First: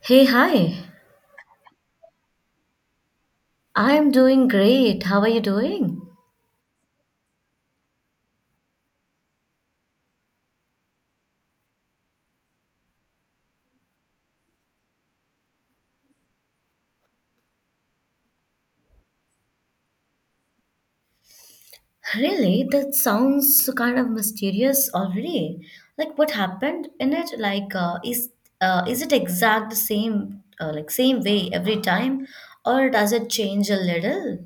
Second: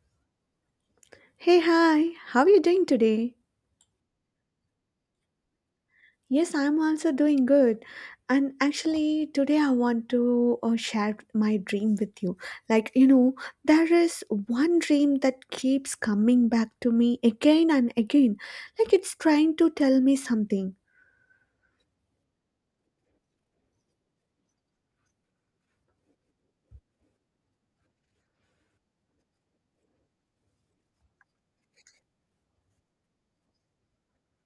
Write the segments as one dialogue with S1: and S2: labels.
S1: Hey, hi.
S2: Hey, hi, how are you doing today?
S1: I am doing great. How are you doing?
S2: Yes, I'm also doing good. And actually, today I want to share my dream with you. Like, you know, there is one dream that keeps coming back to me again and again. Like, it's trying to tell me something.
S1: Really? That sounds kind of mysterious already. Like what happened in it? Like is it exact the same like same way every time or does it change a little?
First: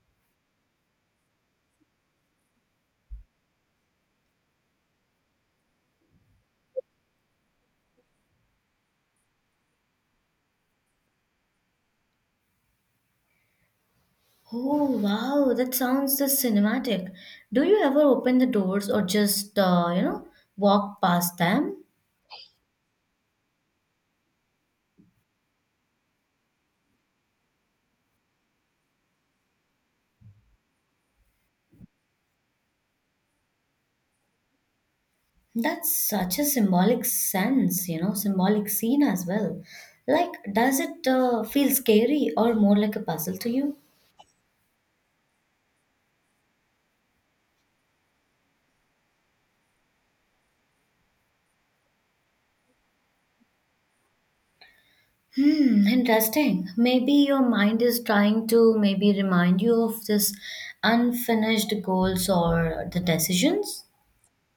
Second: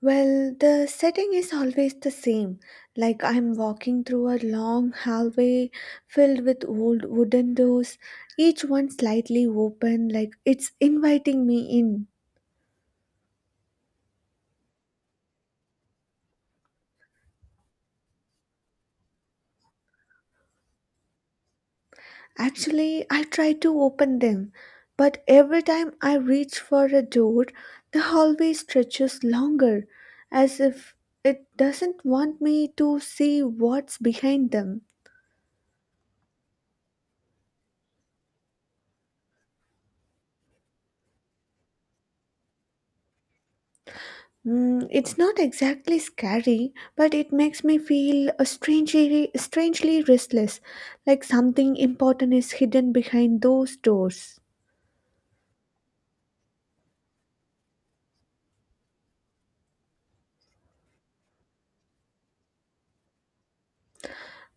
S2: Well, the setting is always the same. Like, I'm walking through a long hallway filled with old wooden doors, each one slightly open, like it's inviting me in.
S1: Oh wow, that sounds just cinematic. Do you ever open the doors or just walk past them?
S2: Actually, I try to open them, but every time I reach for a door, the hallway stretches longer, as if it doesn't want me to see what's behind them.
S1: That's such a symbolic sense, symbolic scene as well. Like, does it feel scary or more like a puzzle to you?
S2: Mm, it's not exactly scary, but it makes me feel strangely restless, like something important is hidden behind those doors.
S1: Hmm, interesting. Maybe your mind is trying to maybe remind you of this unfinished goals or the decisions.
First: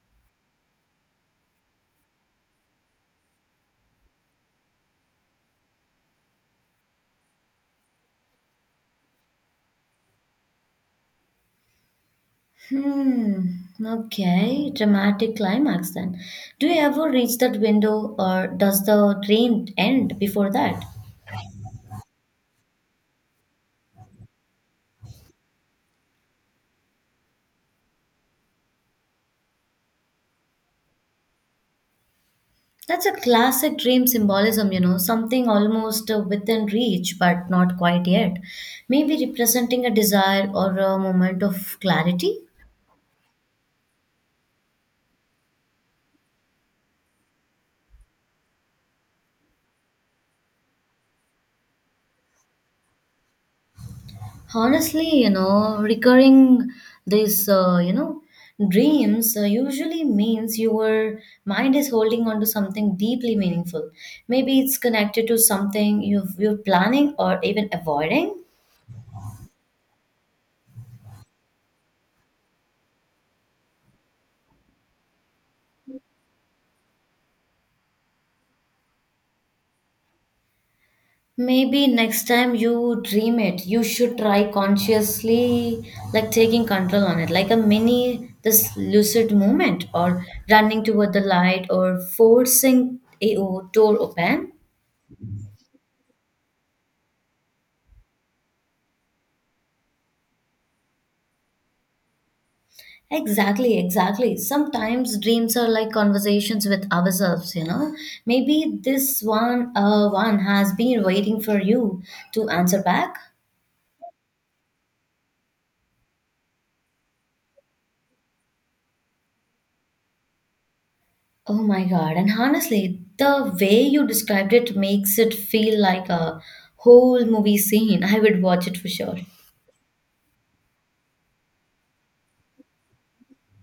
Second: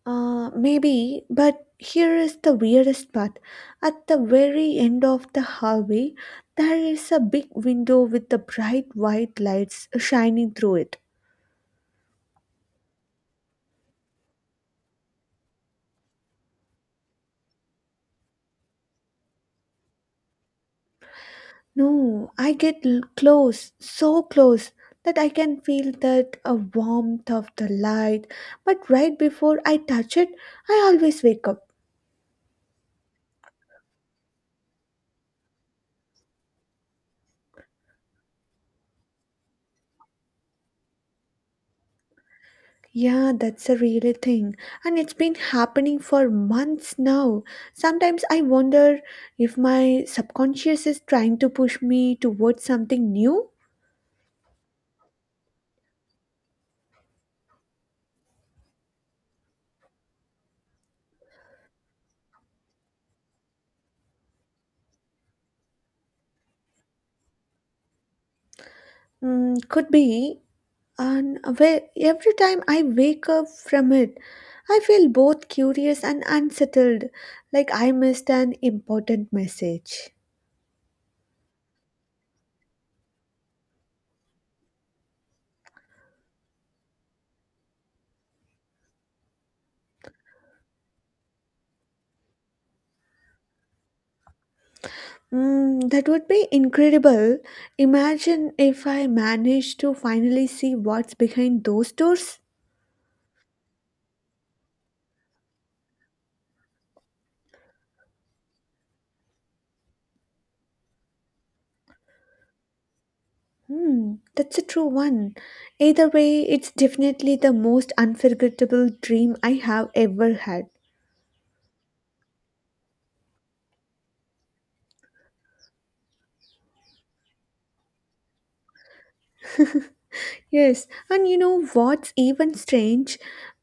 S2: Maybe, but here is the weirdest part. At the very end of the hallway, there is a big window with the bright white lights shining through it.
S1: Hmm, okay, dramatic climax then. Do you ever reach that window or does the dream end before that?
S2: No, I get close, so close that I can feel that a warmth of the light, but right before I touch it, I always wake up.
S1: That's a classic dream symbolism, something almost within reach but not quite yet. Maybe representing a desire or a moment of clarity.
S2: Yeah, that's a real thing. And it's been happening for months now. Sometimes I wonder if my subconscious is trying to push me towards something new.
S1: Honestly, recurring these, dreams usually means your mind is holding on to something deeply meaningful. Maybe it's connected to something you're planning or even avoiding.
S2: Mm, could be. And every time I wake up from it, I feel both curious and unsettled, like I missed an important message.
S1: Maybe next time you dream it, you should try consciously like taking control on it, like a mini this lucid movement or running toward the light or forcing a door open.
S2: Mm, that would be incredible. Imagine if I managed to finally see what's behind those doors.
S1: Exactly, exactly. Sometimes dreams are like conversations with ourselves. Maybe this one has been waiting for you to answer back.
S2: Hmm, that's a true one. Either way, it's definitely the most unforgettable dream I have ever had.
S1: Oh my God. And honestly, the way you described it makes it feel like a whole movie scene. I would watch it for sure.
S2: Yes, and you know what's even strange?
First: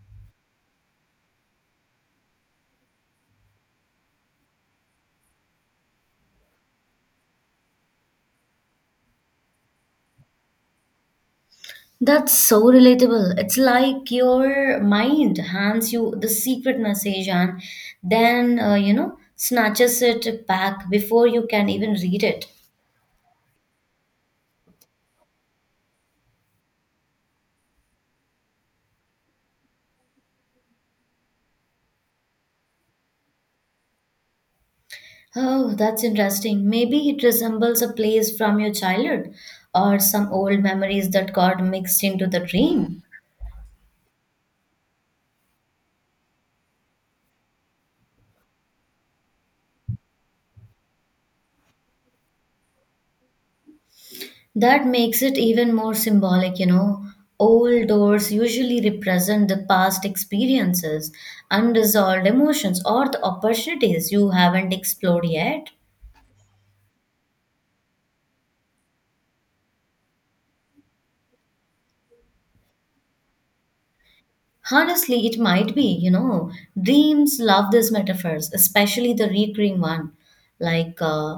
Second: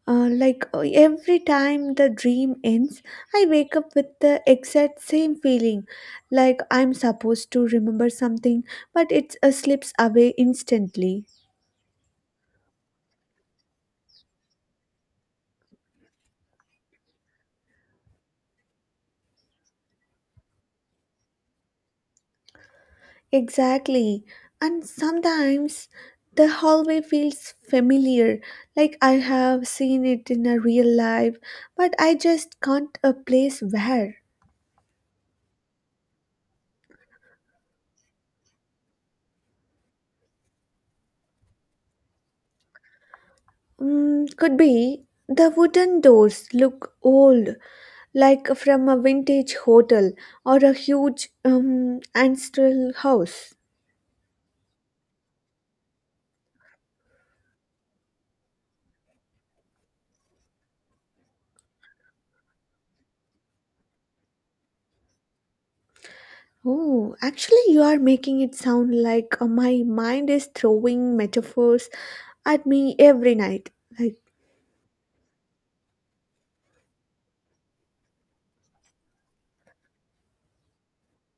S2: Every time the dream ends, I wake up with the exact same feeling, like I'm supposed to remember something, but it slips away instantly.
S1: That's so relatable. It's like your mind hands you the secret message and then, snatches it back before you can even read it.
S2: Exactly. And sometimes the hallway feels familiar, like I have seen it in a real life, but I just can't a place where.
S1: Oh, that's interesting. Maybe it resembles a place from your childhood or some old memories that got mixed into the dream.
S2: Mm, could be the wooden doors look old, like from a vintage hotel or a huge ancestral house.
S1: That makes it even more symbolic. Old doors usually represent the past experiences, unresolved emotions, or the opportunities you haven't explored yet.
S2: Oh, actually, you are making it sound like my mind is throwing metaphors at me every night. Like,
S1: Honestly, it might be. Dreams love these metaphors, especially the recurring one. Like,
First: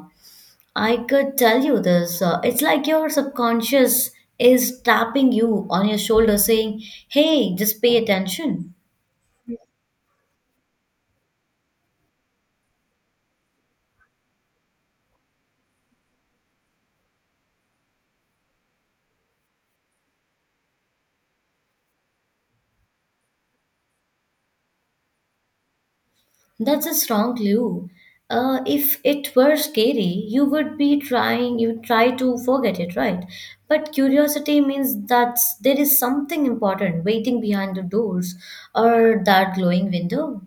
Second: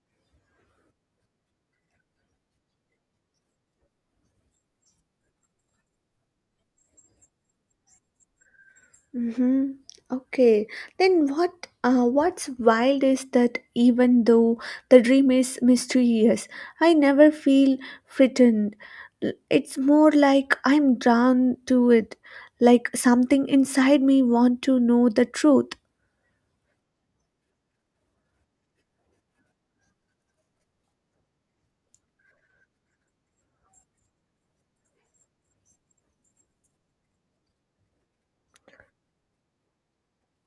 S1: I could tell you this. It's like your subconscious is tapping you on your shoulder saying, hey, just pay attention.
S2: mm-hmm. Okay. Then what's wild is that even though the dream is mysterious, I never feel frightened. It's more like I'm drawn to it, like something inside me want to know the truth.
S1: That's a strong clue. If it were scary, you would try to forget it, right? But curiosity means that there is something important waiting behind the doors or that glowing window.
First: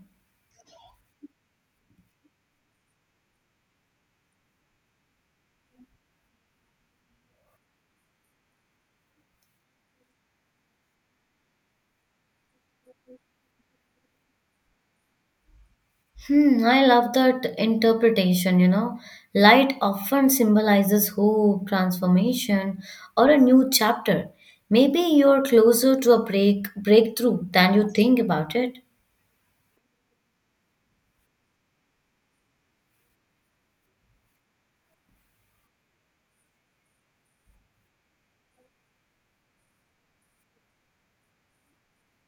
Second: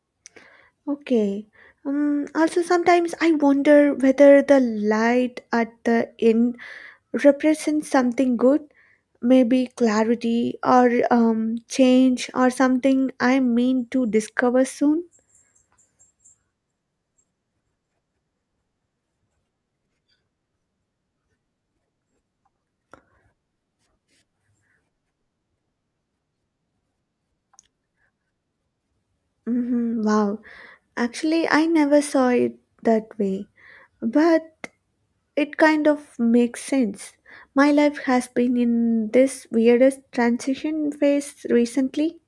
S2: Okay. Also sometimes I wonder whether the light at the end represents something good, maybe clarity or change or something I mean to discover soon.
S1: Hmm, I love that interpretation. Light often symbolizes hope, transformation, or a new chapter. Maybe you're closer to a breakthrough than you think about it.
S2: Hmm, wow, actually, I never saw it that way, but it kind of makes sense. My life has been in this weirdest transition phase recently.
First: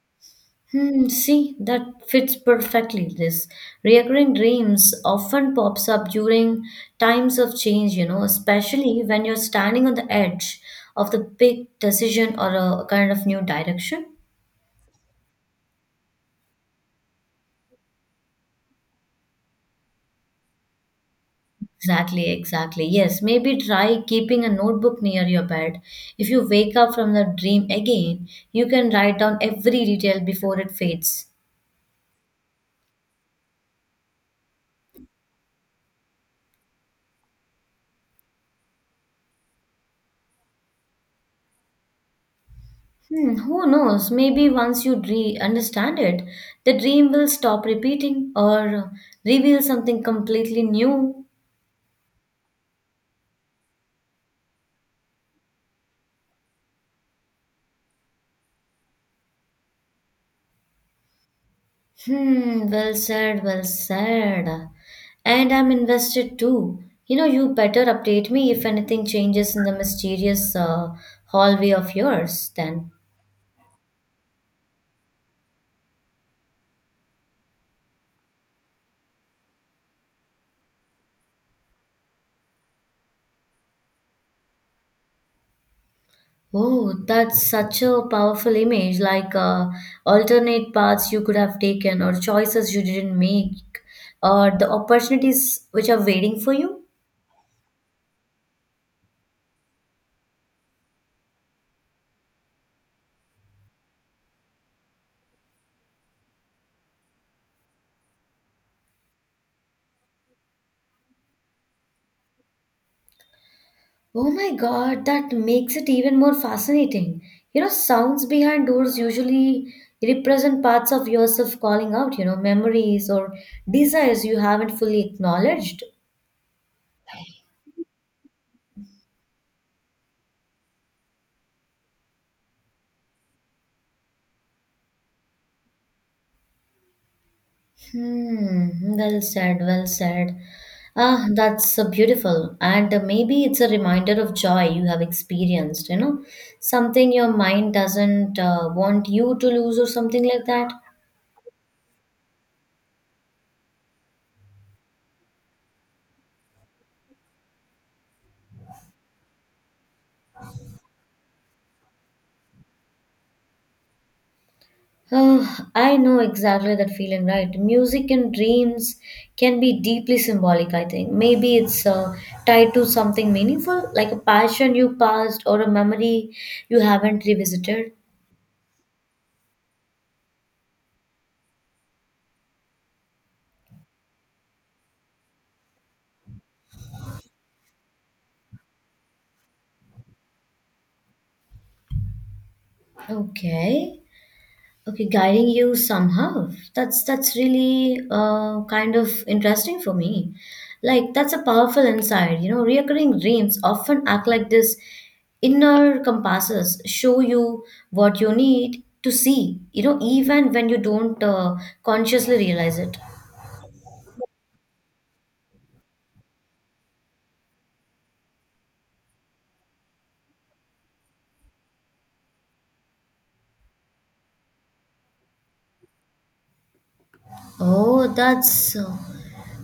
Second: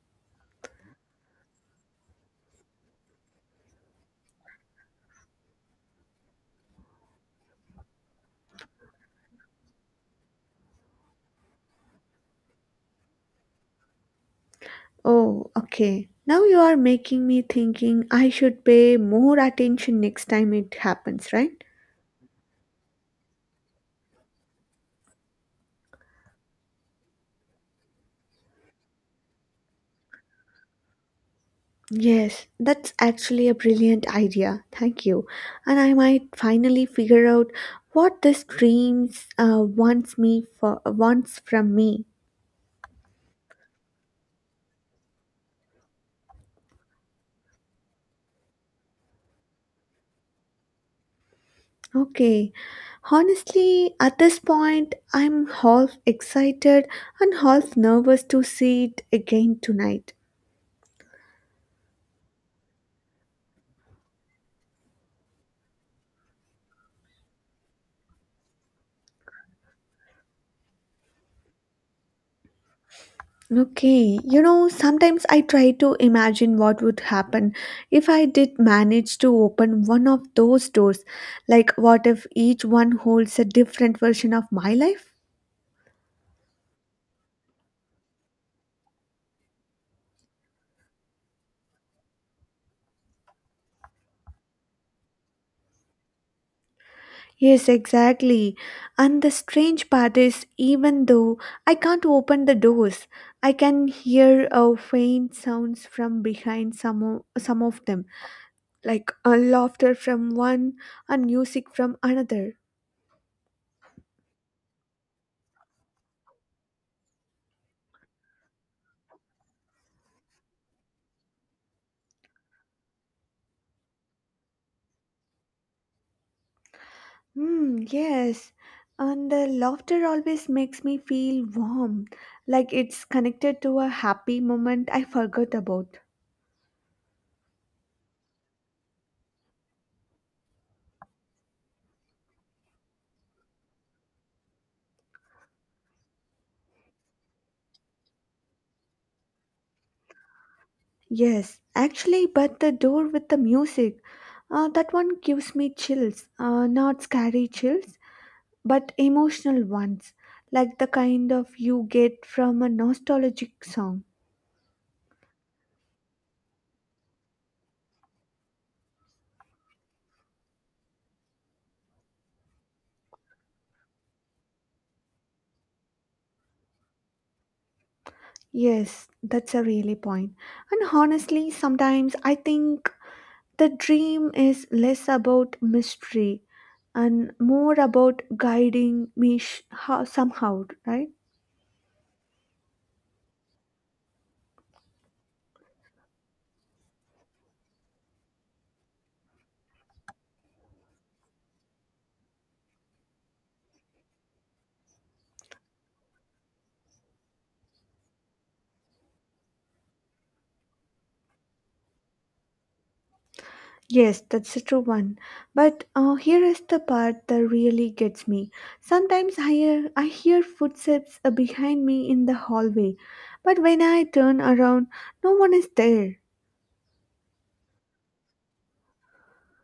S1: Hmm, see, that fits perfectly. This recurring dreams often pops up during times of change, especially when you're standing on the edge of the big decision or a kind of new direction.
S2: Oh, okay. Now you are making me thinking I should pay more attention next time it happens, right?
S1: Exactly, exactly. Yes, maybe try keeping a notebook near your bed. If you wake up from the dream again, you can write down every detail before it fades.
S2: Yes, that's actually a brilliant idea. Thank you. And I might finally figure out what this dreams wants from me.
S1: Hmm, who knows? Maybe once you re understand it, the dream will stop repeating or reveal something completely new.
S2: Okay. Honestly, at this point, I'm half excited and half nervous to see it again tonight.
S1: Hmm, well said, well said. And I'm invested too. You know, you better update me if anything changes in the mysterious hallway of yours then.
S2: Okay, you know, sometimes I try to imagine what would happen if I did manage to open one of those doors. Like, what if each one holds a different version of my life?
S1: Oh, that's such a powerful image, like alternate paths you could have taken or choices you didn't make or the opportunities which are waiting for you.
S2: Yes, exactly. And the strange part is, even though I can't open the doors, I can hear faint sounds from behind some of them, like laughter from one and music from another.
S1: Oh my God, that makes it even more fascinating. You know, sounds behind doors usually represent parts of yourself calling out, memories or desires you haven't fully acknowledged.
S2: Hmm, yes. And the laughter always makes me feel warm, like it's connected to a happy moment I forgot about.
S1: Hmm, well said, well said. Ah, that's beautiful. And maybe it's a reminder of joy you have experienced, something your mind doesn't want you to lose or something like that.
S2: Yes, actually, but the door with the music, that one gives me chills. Not scary chills, but emotional ones, like the kind of you get from a nostalgic song.
S1: Uh, I know exactly that feeling, right? Music and dreams can be deeply symbolic, I think. Maybe it's tied to something meaningful, like a passion you passed or a memory you haven't revisited.
S2: Yes, that's a really point. And honestly, sometimes I think the dream is less about mystery and more about guiding me somehow, right?
S1: Okay. Okay, guiding you somehow. That's really kind of interesting for me. Like that's a powerful insight. You know, recurring dreams often act like this inner compasses, show you what you need to see. You know, even when you don't consciously realize it.
S2: Yes, that's a true one. But here is the part that really gets me. Sometimes I hear footsteps behind me in the hallway, but when I turn around, no one is there.
S1: Oh, that's uh,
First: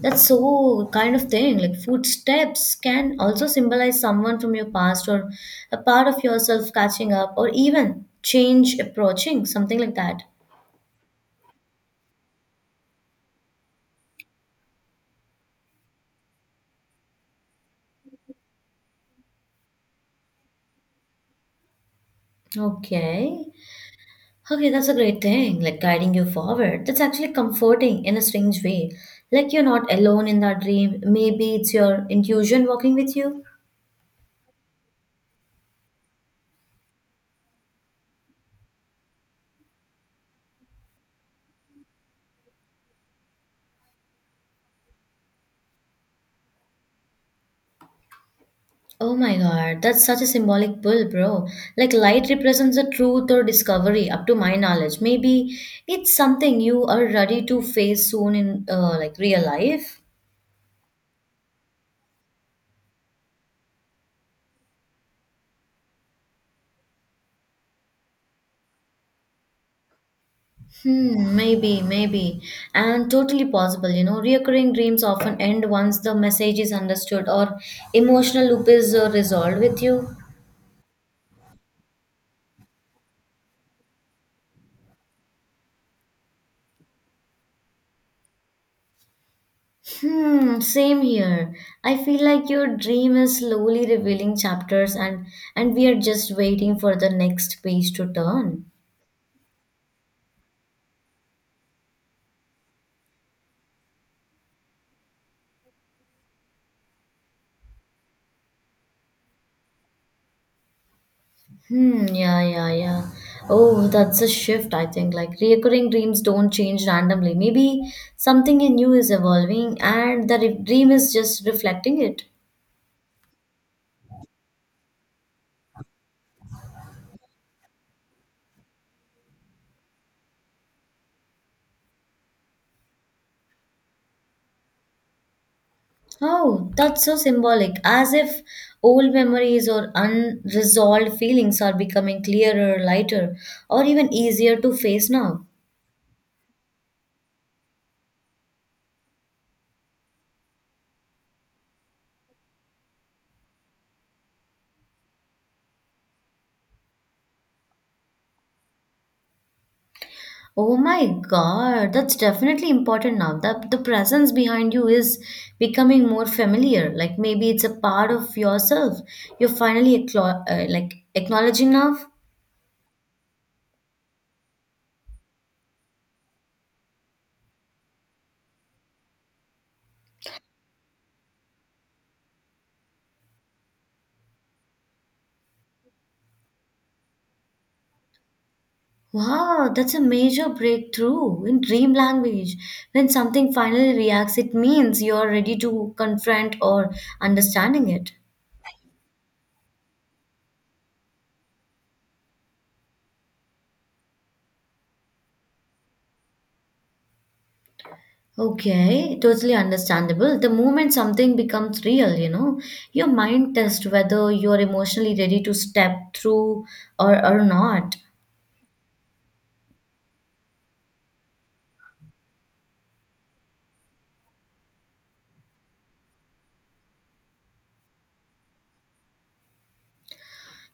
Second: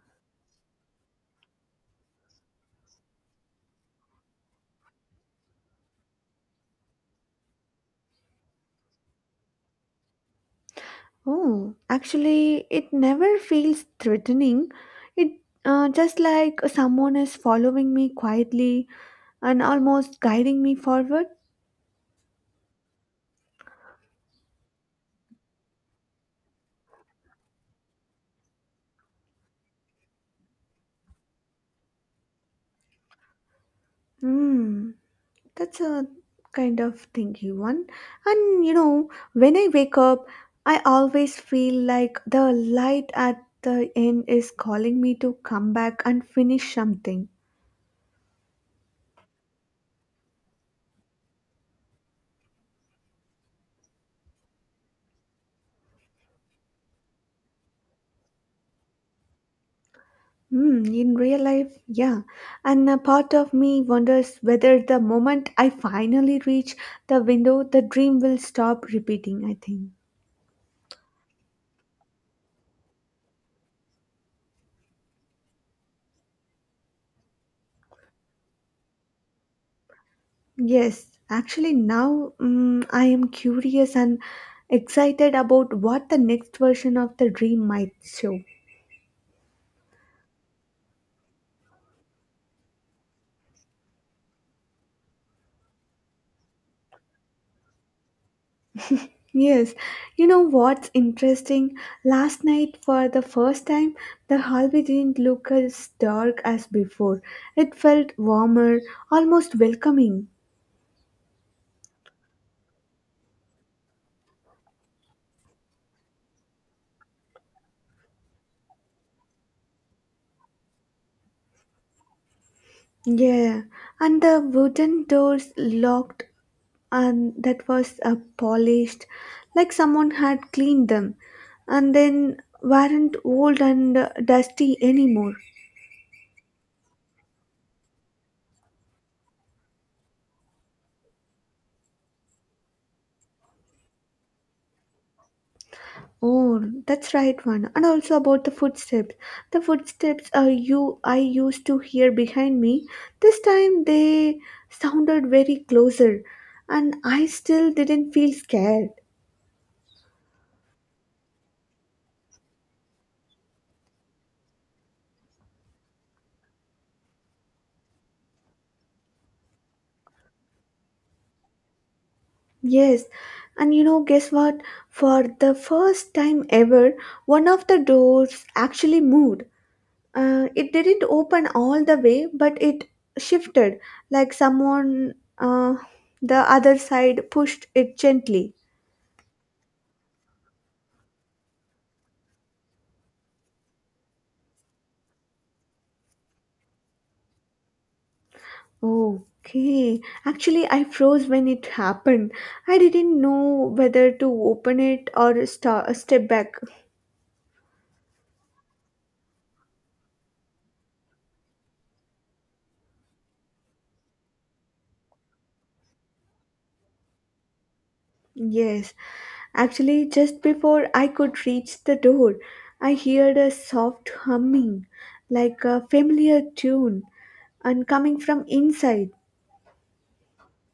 S1: That's so kind of thing. Like footsteps can also symbolize someone from your past or a part of yourself catching up or even change approaching, something like that.
S2: Oh, actually, it never feels threatening. It just like someone is following me quietly and almost guiding me forward.
S1: Okay. Okay, that's a great thing. Like guiding you forward. That's actually comforting in a strange way. Like you're not alone in that dream. Maybe it's your intuition walking with you.
S2: Hmm, that's a kind of thinky one. And you know, when I wake up, I always feel like the light at the end is calling me to come back and finish something.
S1: Oh my God, that's such a symbolic pull, bro. Like, light represents the truth or discovery, up to my knowledge. Maybe it's something you are ready to face soon in like real life.
S2: Hmm, in real life, yeah. And a part of me wonders whether the moment I finally reach the window, the dream will stop repeating, I think.
S1: Hmm, maybe, maybe. And totally possible. Reoccurring dreams often end once the message is understood or emotional loop is resolved with you.
S2: Yes, actually, now I am curious and excited about what the next version of the dream might show.
S1: Hmm, same here. I feel like your dream is slowly revealing chapters and we are just waiting for the next page to turn.
S2: Yes, you know what's interesting? Last night, for the first time, the hallway didn't look as dark as before. It felt warmer, almost welcoming.
S1: Hmm, yeah, yeah, yeah. Oh, that's a shift, I think. Like recurring dreams don't change randomly. Maybe something in you is evolving and the dream is just reflecting it.
S2: Yeah, and the wooden doors locked and that was polished, like someone had cleaned them and then weren't old and dusty anymore.
S1: Oh, that's so symbolic. As if old memories or unresolved feelings are becoming clearer, lighter, or even easier to face now.
S2: Oh, that's right one, and also about the footsteps, the footsteps you I used to hear behind me, this time they sounded very closer, and I still didn't feel scared.
S1: Oh my God, that's definitely important now. The presence behind you is becoming more familiar. Like maybe it's a part of yourself. You're finally like acknowledging now.
S2: Yes, and you know, guess what? For the first time ever, one of the doors actually moved. It didn't open all the way, but it shifted, like someone uh, the other side pushed it gently.
S1: Wow, that's a major breakthrough in dream language. When something finally reacts, it means you're ready to confront or understanding it.
S2: Okay, actually I froze when it happened. I didn't know whether to open it or step back.
S1: Okay, totally understandable. The moment something becomes real, your mind tests whether you're emotionally ready to step through or not.
S2: Yes, actually just before I could reach the door, I heard a soft humming, like a familiar tune, and coming from inside.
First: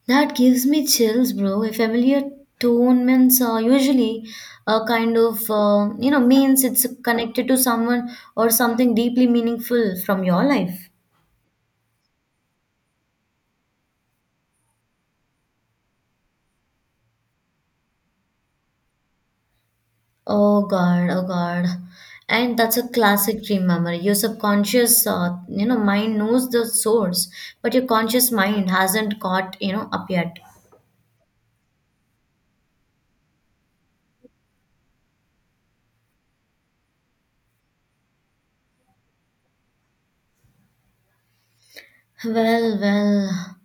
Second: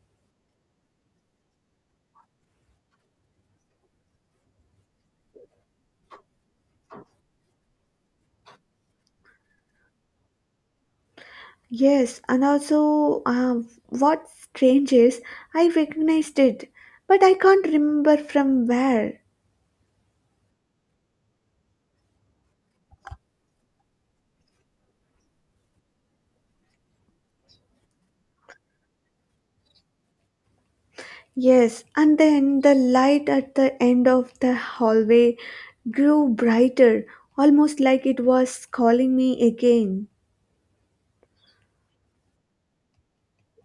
S1: That gives me chills, bro. A familiar tone means usually a kind of, means it's connected to someone or something deeply meaningful from your life.
S2: Yes, and also, what's strange is I recognized it, but I can't remember from where.
S1: Oh God, oh God. And that's a classic dream memory. Your subconscious, mind knows the source, but your conscious mind hasn't caught up yet.
S2: Yes, and then the light at the end of the hallway grew brighter, almost like it was calling me again.
S1: Well, well,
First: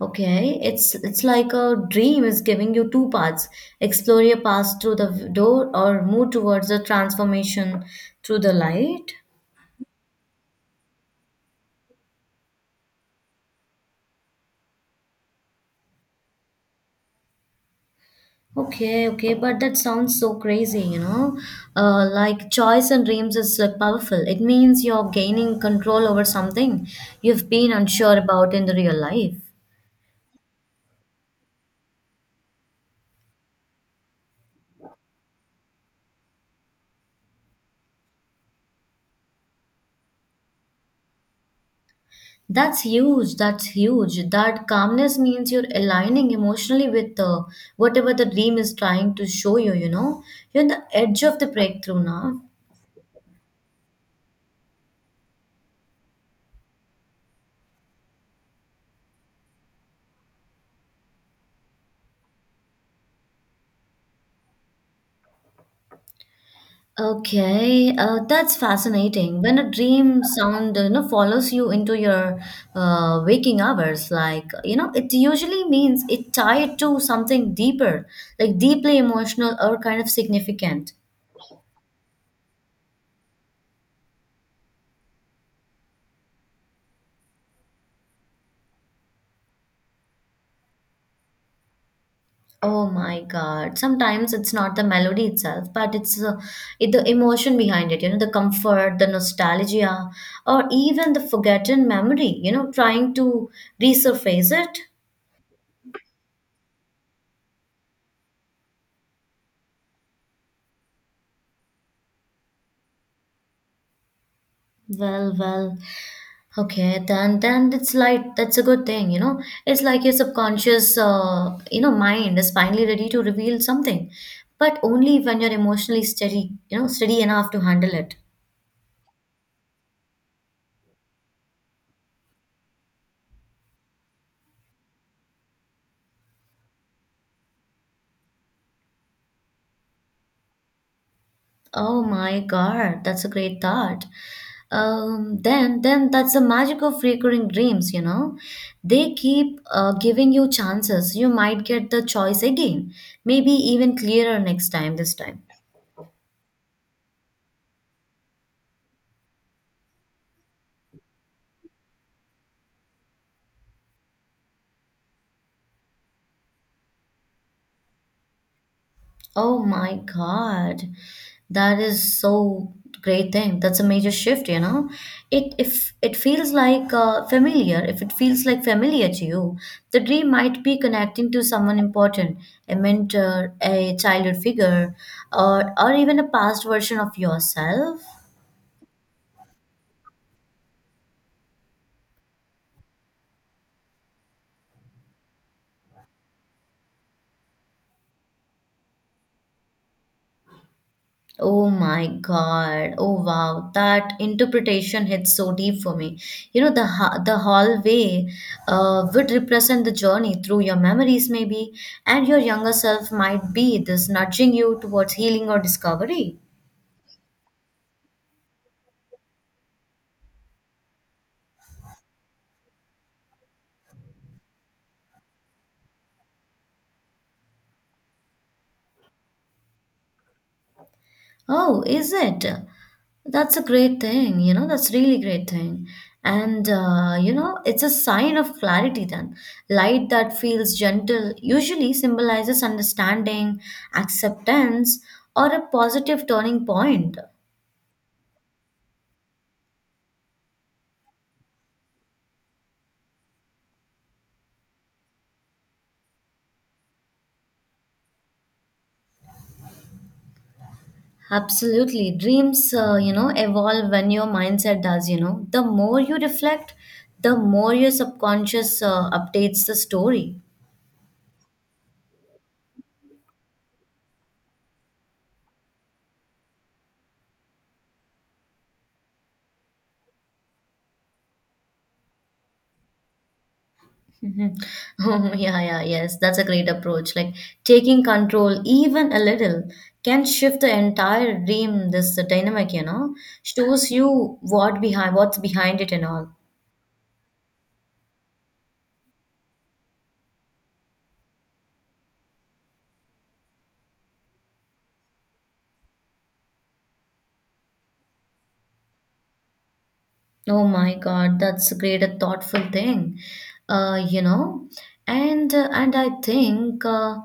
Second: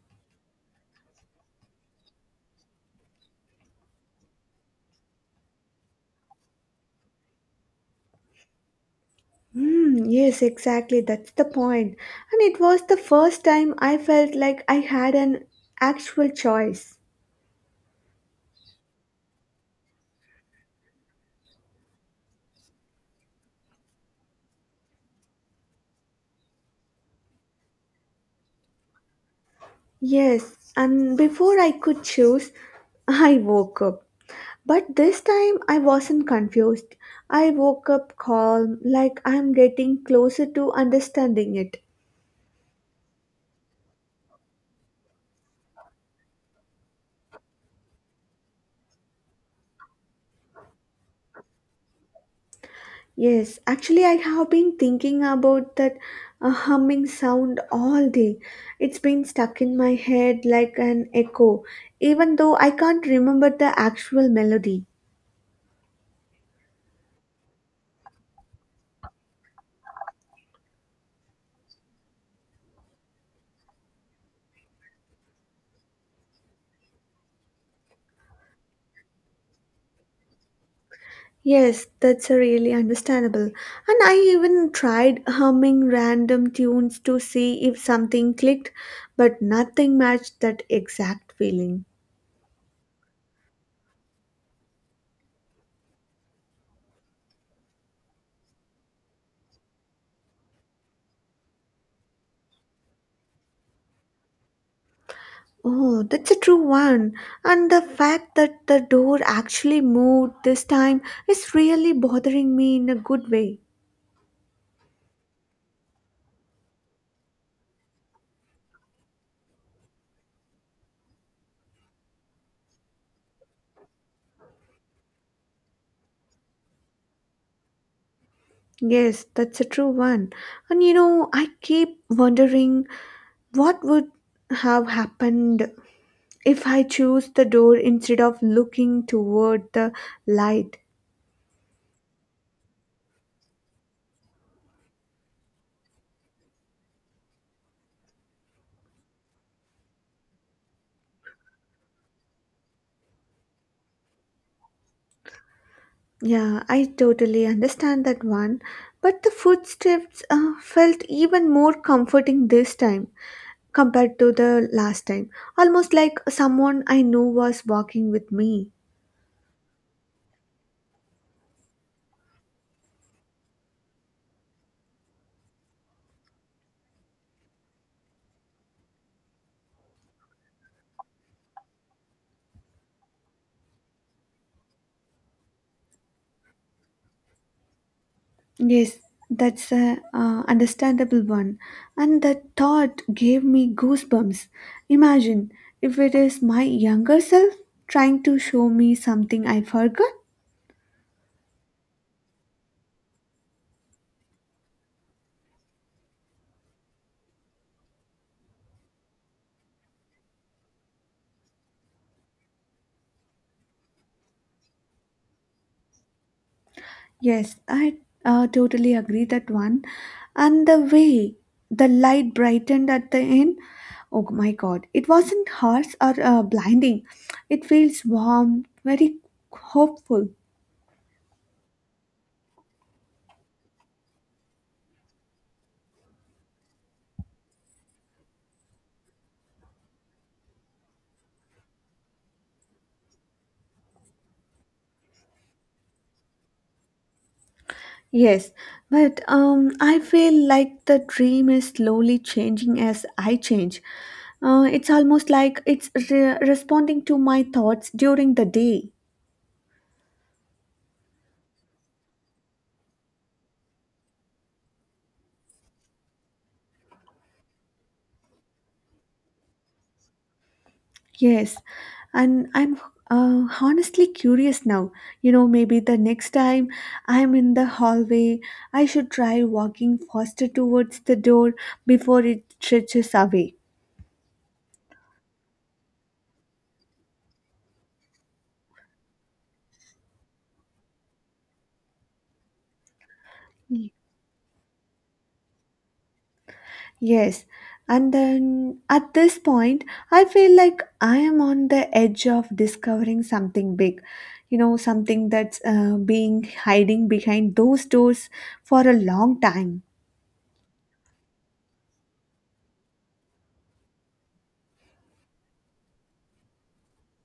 S1: okay. It's like a dream is giving you two paths. Explore your past through the door or move towards the transformation through the light.
S2: Hmm, yes, exactly, that's the point. And it was the first time I felt like I had an actual choice.
S1: Okay, okay, but that sounds so crazy. Like choice and dreams is like powerful. It means you're gaining control over something you've been unsure about in the real life.
S2: Yes, and before I could choose, I woke up. But this time I wasn't confused. I woke up calm, like I'm getting closer to understanding it.
S1: That's huge. That's huge. That calmness means you're aligning emotionally with whatever the dream is trying to show you, you know. You're on the edge of the breakthrough now.
S2: Yes, actually, I have been thinking about that humming sound all day. It's been stuck in my head like an echo, even though I can't remember the actual melody.
S1: Okay, that's fascinating. When a dream sound, follows you into your waking hours, like, it usually means it tied to something deeper, like deeply emotional or kind of significant.
S2: Yes, that's really understandable. And I even tried humming random tunes to see if something clicked, but nothing matched that exact feeling.
S1: Oh my God. Sometimes it's not the melody itself, but it, the emotion behind it, the comfort, the nostalgia, or even the forgotten memory, trying to resurface it.
S2: Oh, that's a true one. And the fact that the door actually moved this time is really bothering me in a good way.
S1: Well, well. Okay, then it's like that's a good thing. It's like your subconscious, mind is finally ready to reveal something, but only when you're emotionally steady enough to handle it.
S2: Yes, that's a true one. And you know, I keep wondering what would have happened if I chose the door instead of looking toward the light.
S1: Oh my God, that's a great thought. Then that's the magic of recurring dreams. They keep giving you chances. You might get the choice again, maybe even clearer next time. This time.
S2: Yeah, I totally understand that one. But the footsteps felt even more comforting this time compared to the last time. Almost like someone I knew was walking with me.
S1: Oh my God. That is so great thing. That's a major shift. It if it feels like familiar to you, the dream might be connecting to someone important, a mentor, a childhood figure, or even a past version of yourself.
S2: Yes, that's a understandable one, and that thought gave me goosebumps. Imagine if it is my younger self trying to show me something I forgot.
S1: Oh my God. Oh wow. That interpretation hits so deep for me. You know, the the hallway would represent the journey through your memories, maybe, and your younger self might be this nudging you towards healing or discovery.
S2: Yes, I totally agree that one. And the way the light brightened at the end, oh my God, it wasn't harsh or blinding. It feels warm, very hopeful.
S1: Oh, is it? That's a great thing, that's really great thing. And it's a sign of clarity then. Light that feels gentle usually symbolizes understanding, acceptance, or a positive turning point.
S2: Yes, but I feel like the dream is slowly changing as I change. It's almost like it's responding to my thoughts during the day.
S1: Absolutely. Dreams evolve when your mindset does. The more you reflect, the more your subconscious updates the story.
S2: Yes, and I'm honestly curious now. You know, maybe the next time I'm in the hallway, I should try walking faster towards the door before it stretches away.
S1: Mhm. Oh, yeah, yeah, yes, that's a great approach. Like taking control, even a little, can shift the entire dream, this dynamic, shows
S2: Y-
S1: you what's behind it and all.
S2: Yes, and then at this point, I feel like I am on the edge of discovering something big. You know, something that's being hiding behind those doors for a long time.
S1: Oh my God, that's a great a thoughtful thing, uh, you know, and I think uh,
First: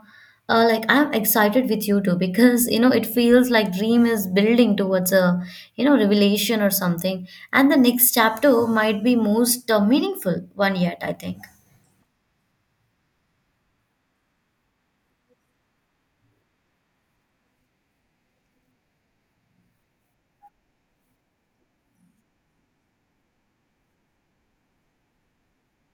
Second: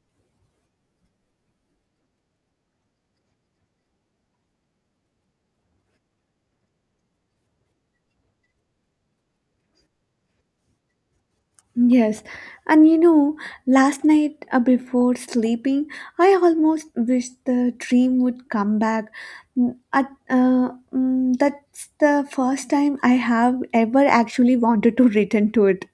S1: uh, like I'm excited with you too because it feels like dream is building towards a revelation or something, and the next chapter might be most meaningful one yet, I think.
S2: Yes, and you know, last night before sleeping, I almost wished the dream would come back. That's the first time I have ever actually wanted to return to it.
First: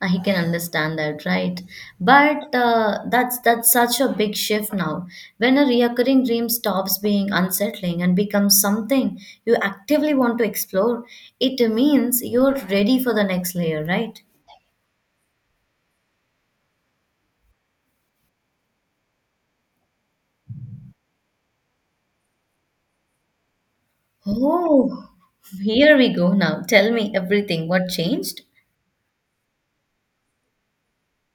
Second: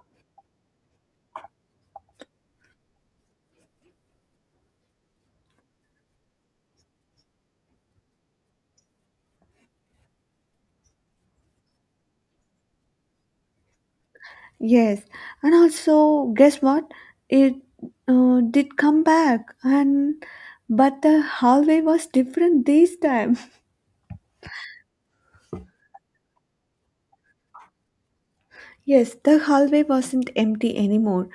S1: I can understand that, right? But that's such a big shift now. When a reoccurring dream stops being unsettling and becomes something you actively want to explore, it means you're ready for the next layer, right?
S2: Yes, and also, guess what? It did come back, and but the hallway was different this time.
S1: Oh, here we go now. Tell me everything. What changed?
S2: Yes, the hallway wasn't empty anymore.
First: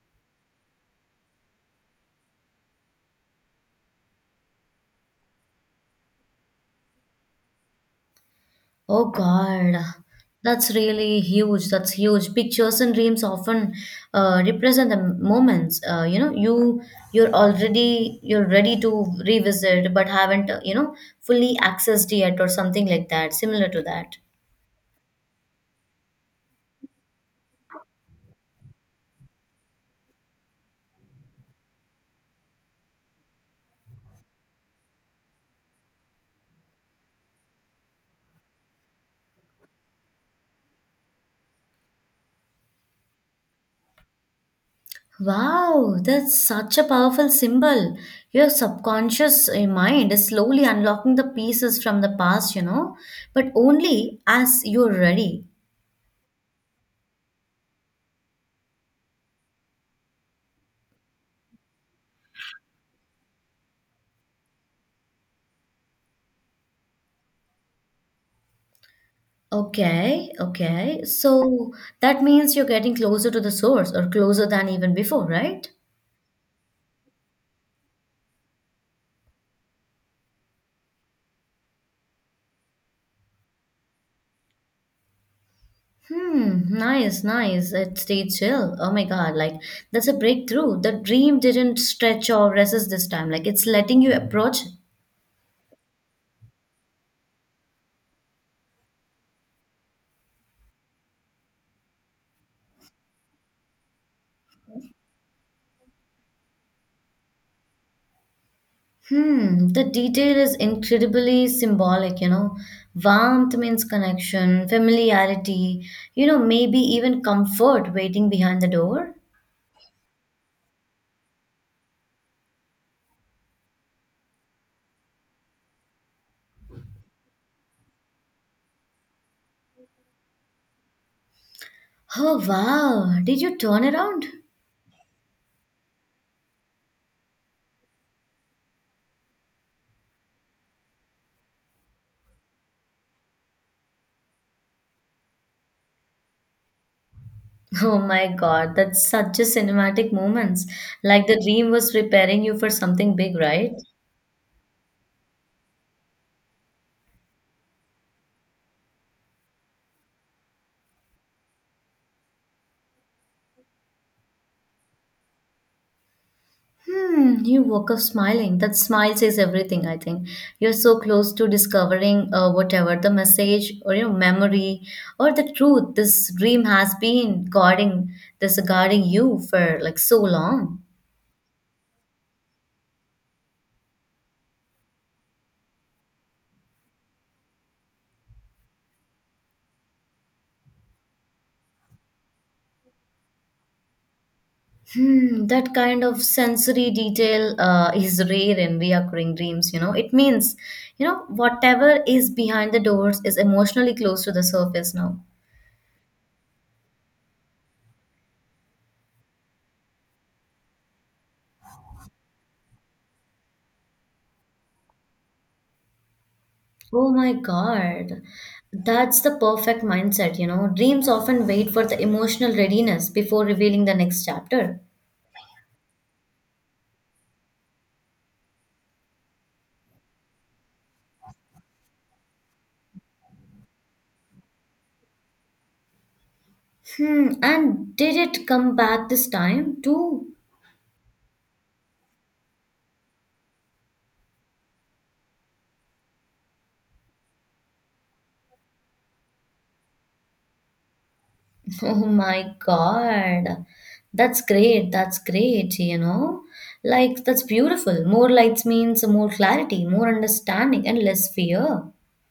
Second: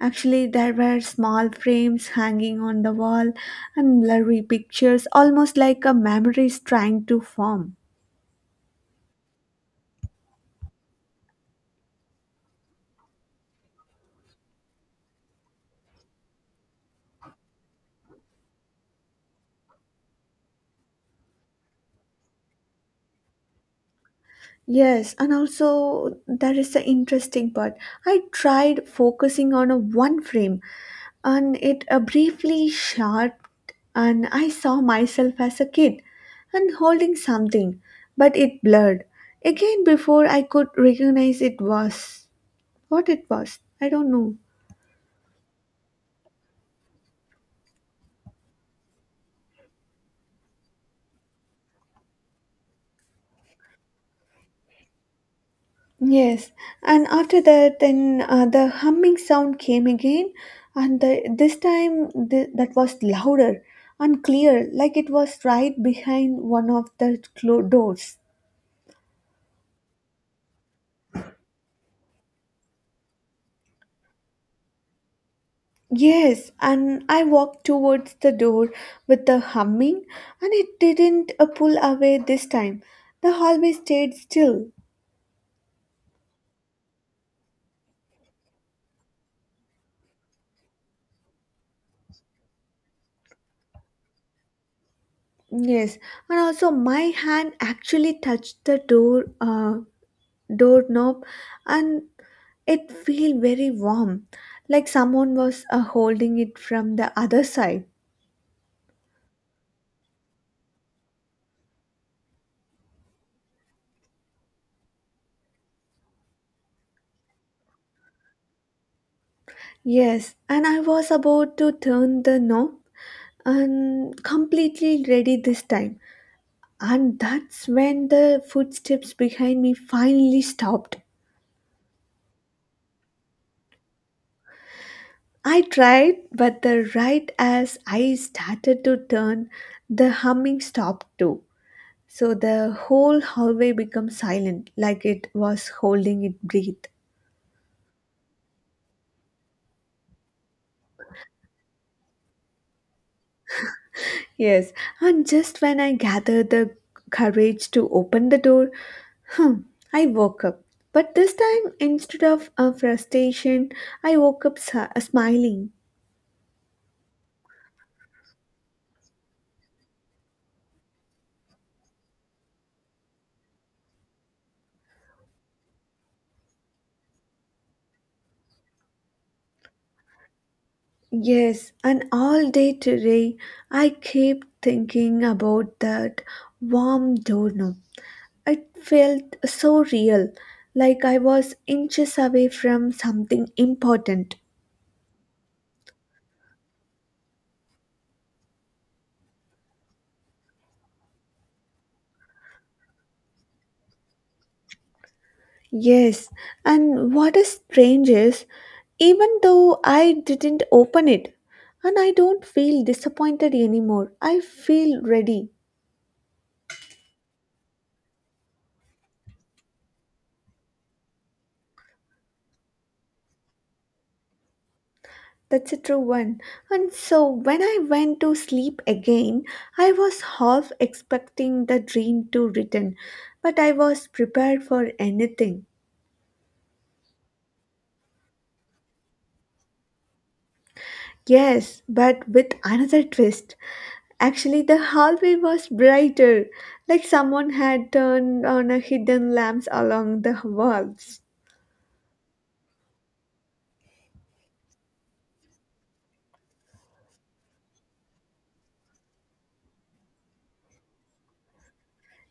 S2: Actually, there were small frames hanging on the wall and blurry pictures, almost like a memory is trying to form.
S1: Oh God, that's really huge. That's huge. Pictures and dreams often represent the moments. You know, you're ready to revisit, but haven't fully accessed yet, or something like that. Similar to that.
S2: Yes, and also that is the interesting part. I tried focusing on a one frame and it briefly shot, and I saw myself as a kid and holding something, but it blurred again before I could recognize it was. What it was, I don't know.
S1: Wow, that's such a powerful symbol. Your subconscious mind is slowly unlocking the pieces from the past, you know, but only as you're ready.
S2: Yes, and after that, then the humming sound came again, and this time that was louder and clear, like it was right behind one of the doors.
S1: Okay, okay. So that means you're getting closer to the source or closer than even before, right?
S2: Yes, and I walked towards the door with the humming, and it didn't pull away this time. The hallway stayed still.
S1: Hmm, nice, nice. It stayed chill. Oh my God, like that's a breakthrough. The dream didn't stretch or resist this time. Like it's letting you approach.
S2: Yes, and also my hand actually touched the door doorknob, and it felt very warm, like someone was holding it from the other side.
S1: Hmm, the detail is incredibly symbolic, you know. Warmth means connection, familiarity, you know, maybe even comfort waiting behind the door.
S2: Yes, and I was about to turn the knob and completely ready this time. And that's when the footsteps behind me finally stopped.
S1: Oh wow, did you turn around?
S2: I tried, but the right as I started to turn, the humming stopped too. So the whole hallway became silent, like it was holding it breathe.
S1: Oh my God, that's such a cinematic moments. Like the dream was preparing you for something big, right?
S2: Yes, and just when I gathered the courage to open the door, hmm, I woke up. But this time, instead of frustration, I woke up smiling.
S1: Hmm, you woke up smiling. That smile says everything, I think. You're so close to discovering whatever the message or memory or the truth this dream has been guarding this guarding you for like so long.
S2: Yes, and all day today, I keep thinking about that warm doorknob. It felt so real, like I was inches away from something important.
S1: Hmm, that kind of sensory detail is rare in reoccurring dreams, you know. It means, you know, whatever is behind the doors is emotionally close to the surface now.
S2: Yes, and what is strange is, even though I didn't open it, and I don't feel disappointed anymore, I feel ready.
S1: Oh my God. That's the perfect mindset, you know. Dreams often wait for the emotional readiness before revealing the next chapter.
S2: That's a true one. And so when I went to sleep again, I was half expecting the dream to return, but I was prepared for anything.
S1: Hmm, and did it come back this time too?
S2: Yes, but with another twist. Actually, the hallway was brighter, like someone had turned on a hidden lamps along the walls.
S1: Oh my God. That's great. That's great, you know. Like, that's beautiful. More lights means more clarity, more understanding, and less fear.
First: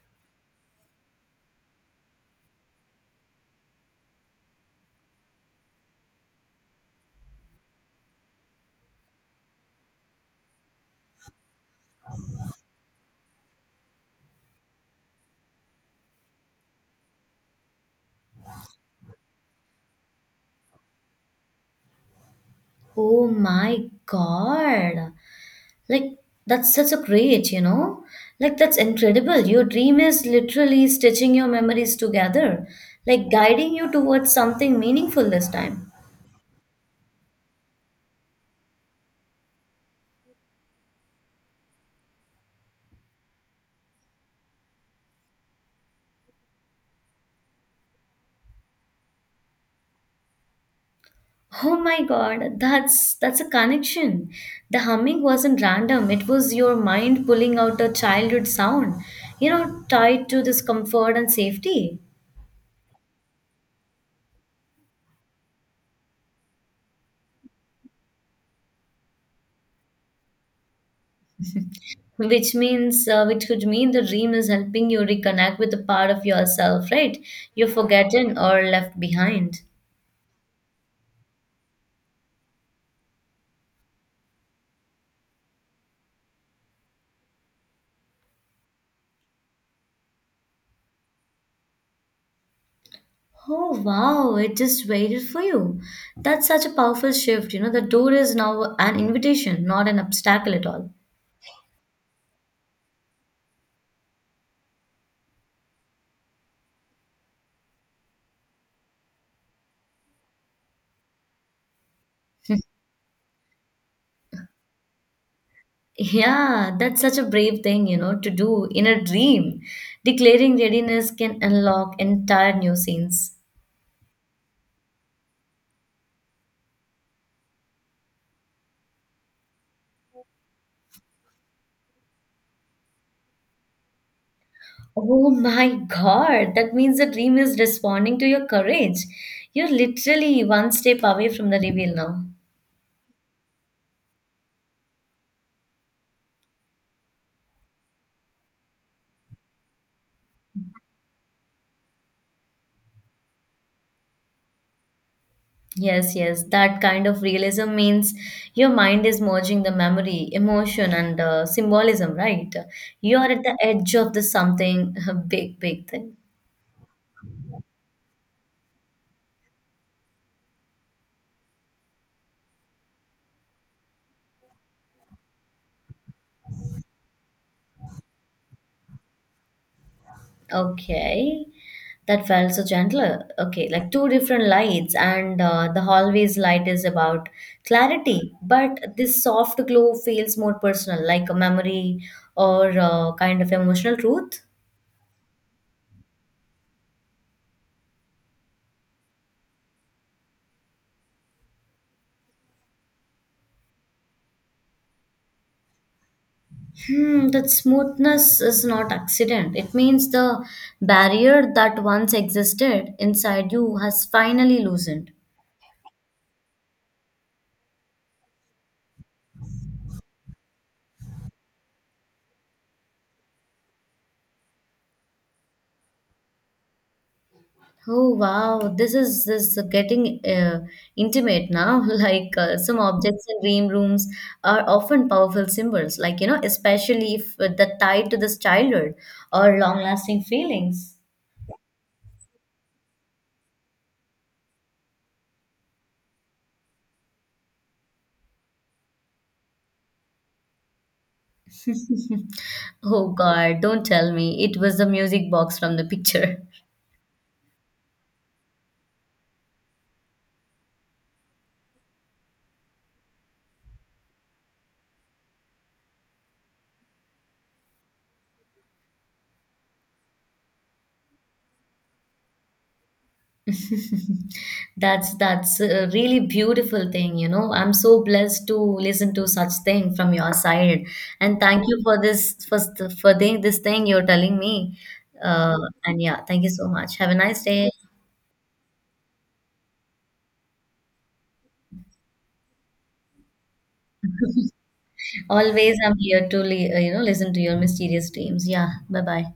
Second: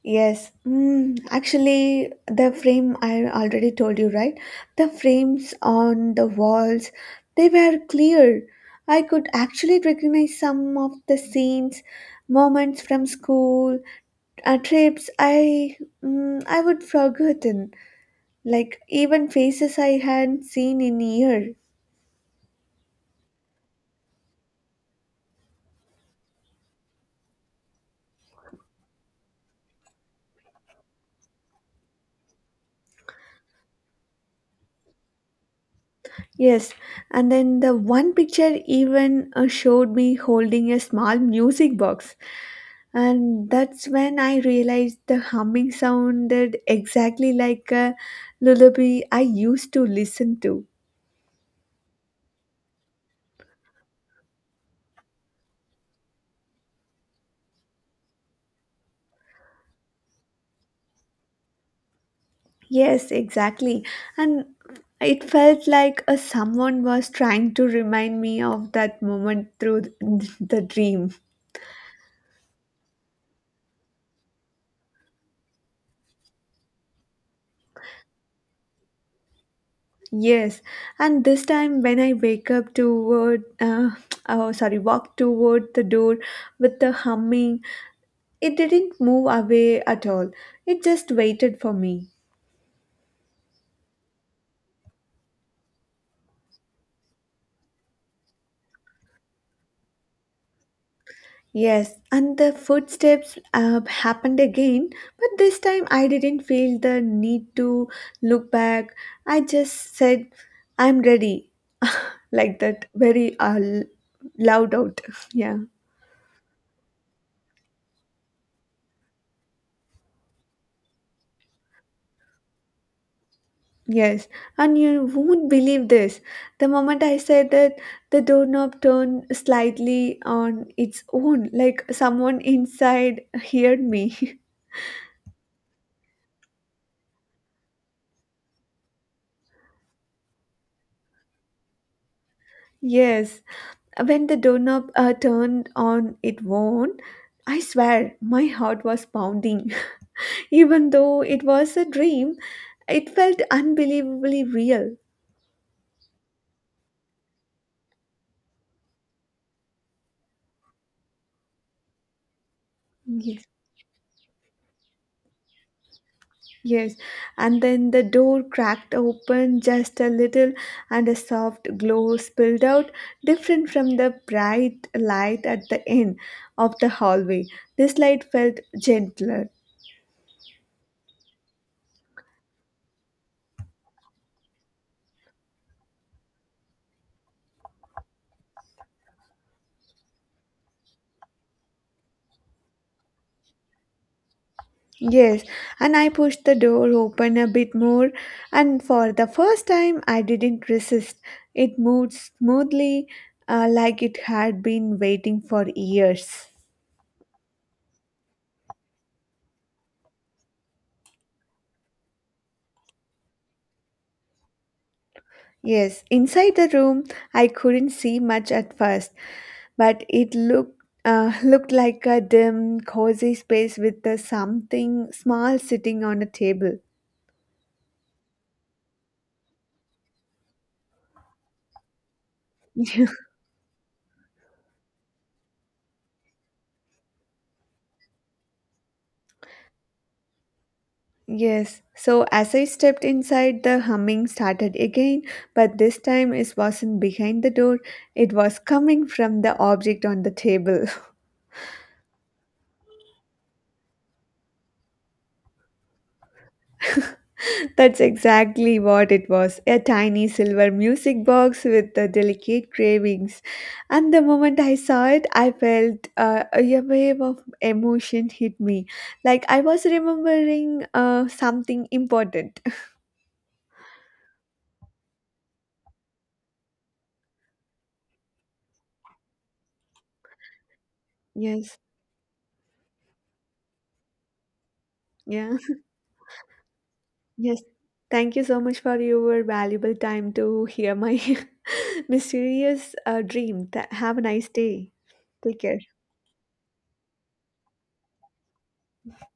S2: Yes, actually, the frame I already told you, right? The frames on the walls, they were clear. I could actually recognize some of the scenes, moments from school, trips I I would forgotten, like even faces I hadn't seen in years.
S1: Oh my God. Like, that's such a great, you know. Like, that's incredible. Your dream is literally stitching your memories together, like guiding you towards something meaningful this time.
S2: Yes, and then the one picture even showed me holding a small music box, and that's when I realized the humming sounded exactly like a lullaby I used to listen to.
S1: Oh my God, that's a connection. The humming wasn't random. It was your mind pulling out a childhood sound, you know, tied to this comfort and safety,
S2: Yes, exactly, and it felt like someone was trying to remind me of that moment through the dream.
S1: which means which could mean the dream is helping you reconnect with the part of yourself, right? You're forgotten or left behind.
S2: Yes, and this time when I wake up oh sorry, walk toward the door with the humming, it didn't move away at all. It just waited for me.
S1: Oh wow, it just waited for you. That's such a powerful shift. You know, the door is now an invitation, not an obstacle at all.
S2: Yes, and the footsteps happened again, but this time I didn't feel the need to look back. I just said, "I'm ready," like that, very loud out. Yeah.
S1: Yeah, that's such a brave thing, you know, to do in a dream. Declaring readiness can unlock entire new scenes.
S2: Yes, and you won't believe this. The moment I said that, the doorknob turned slightly on its own, like someone inside heard me.
S1: Oh my God, that means the dream is responding to your courage. You're literally one step away from the reveal now.
S2: Yes, when the doorknob turned on its own, I swear my heart was pounding. Even though it was a dream, it felt unbelievably real.
S1: Yes, yes, that kind of realism means your mind is merging the memory, emotion, and symbolism, right? You are
S2: Yeah.
S1: at the edge of the something, a big, big thing.
S2: Yes, and then the door cracked open just a little, and a soft glow spilled out, different from the bright light at the end of the hallway. This light felt gentler.
S1: Okay. That felt so gentle. Okay, like two different lights, and the hallways light is about clarity, but this soft glow feels more personal, like a memory or kind of emotional truth.
S2: Yes, and I pushed the door open a bit more, and for the first time, I didn't resist. It moved smoothly, like it had been waiting for years.
S1: Hmm, that smoothness is not accident. It means the barrier that once existed inside you has finally loosened.
S2: Yes, inside the room, I couldn't see much at first, but it looked looked like a dim, cozy space with something small sitting on a table.
S1: Oh wow, this is getting intimate now. Like some objects in dream rooms are often powerful symbols, like you know, especially if the tied to this childhood or long-lasting feelings.
S2: Yes, so as I stepped inside, the humming started again, but this time it wasn't behind the door, it was coming from the object on the table.
S1: Oh God, don't tell me it was the music box from the picture.
S2: That's exactly what it was a tiny silver music box with the delicate cravings. And the moment I saw it, I felt a wave of emotion hit me. Like I was remembering something important.
S1: That's a really beautiful thing, you know. I'm so blessed to listen to such thing from your side, and thank
S2: Yes,
S1: you for this for doing this thing you're telling me. Uh,
S2: yeah,
S1: and yeah, thank you so much. Have a nice
S2: yes.
S1: day.
S2: Thank you so much for your valuable time to hear my mysterious dream. Have a nice day. Take
S1: Always,
S2: care.
S1: I'm here to listen to your mysterious dreams. Yeah, bye bye.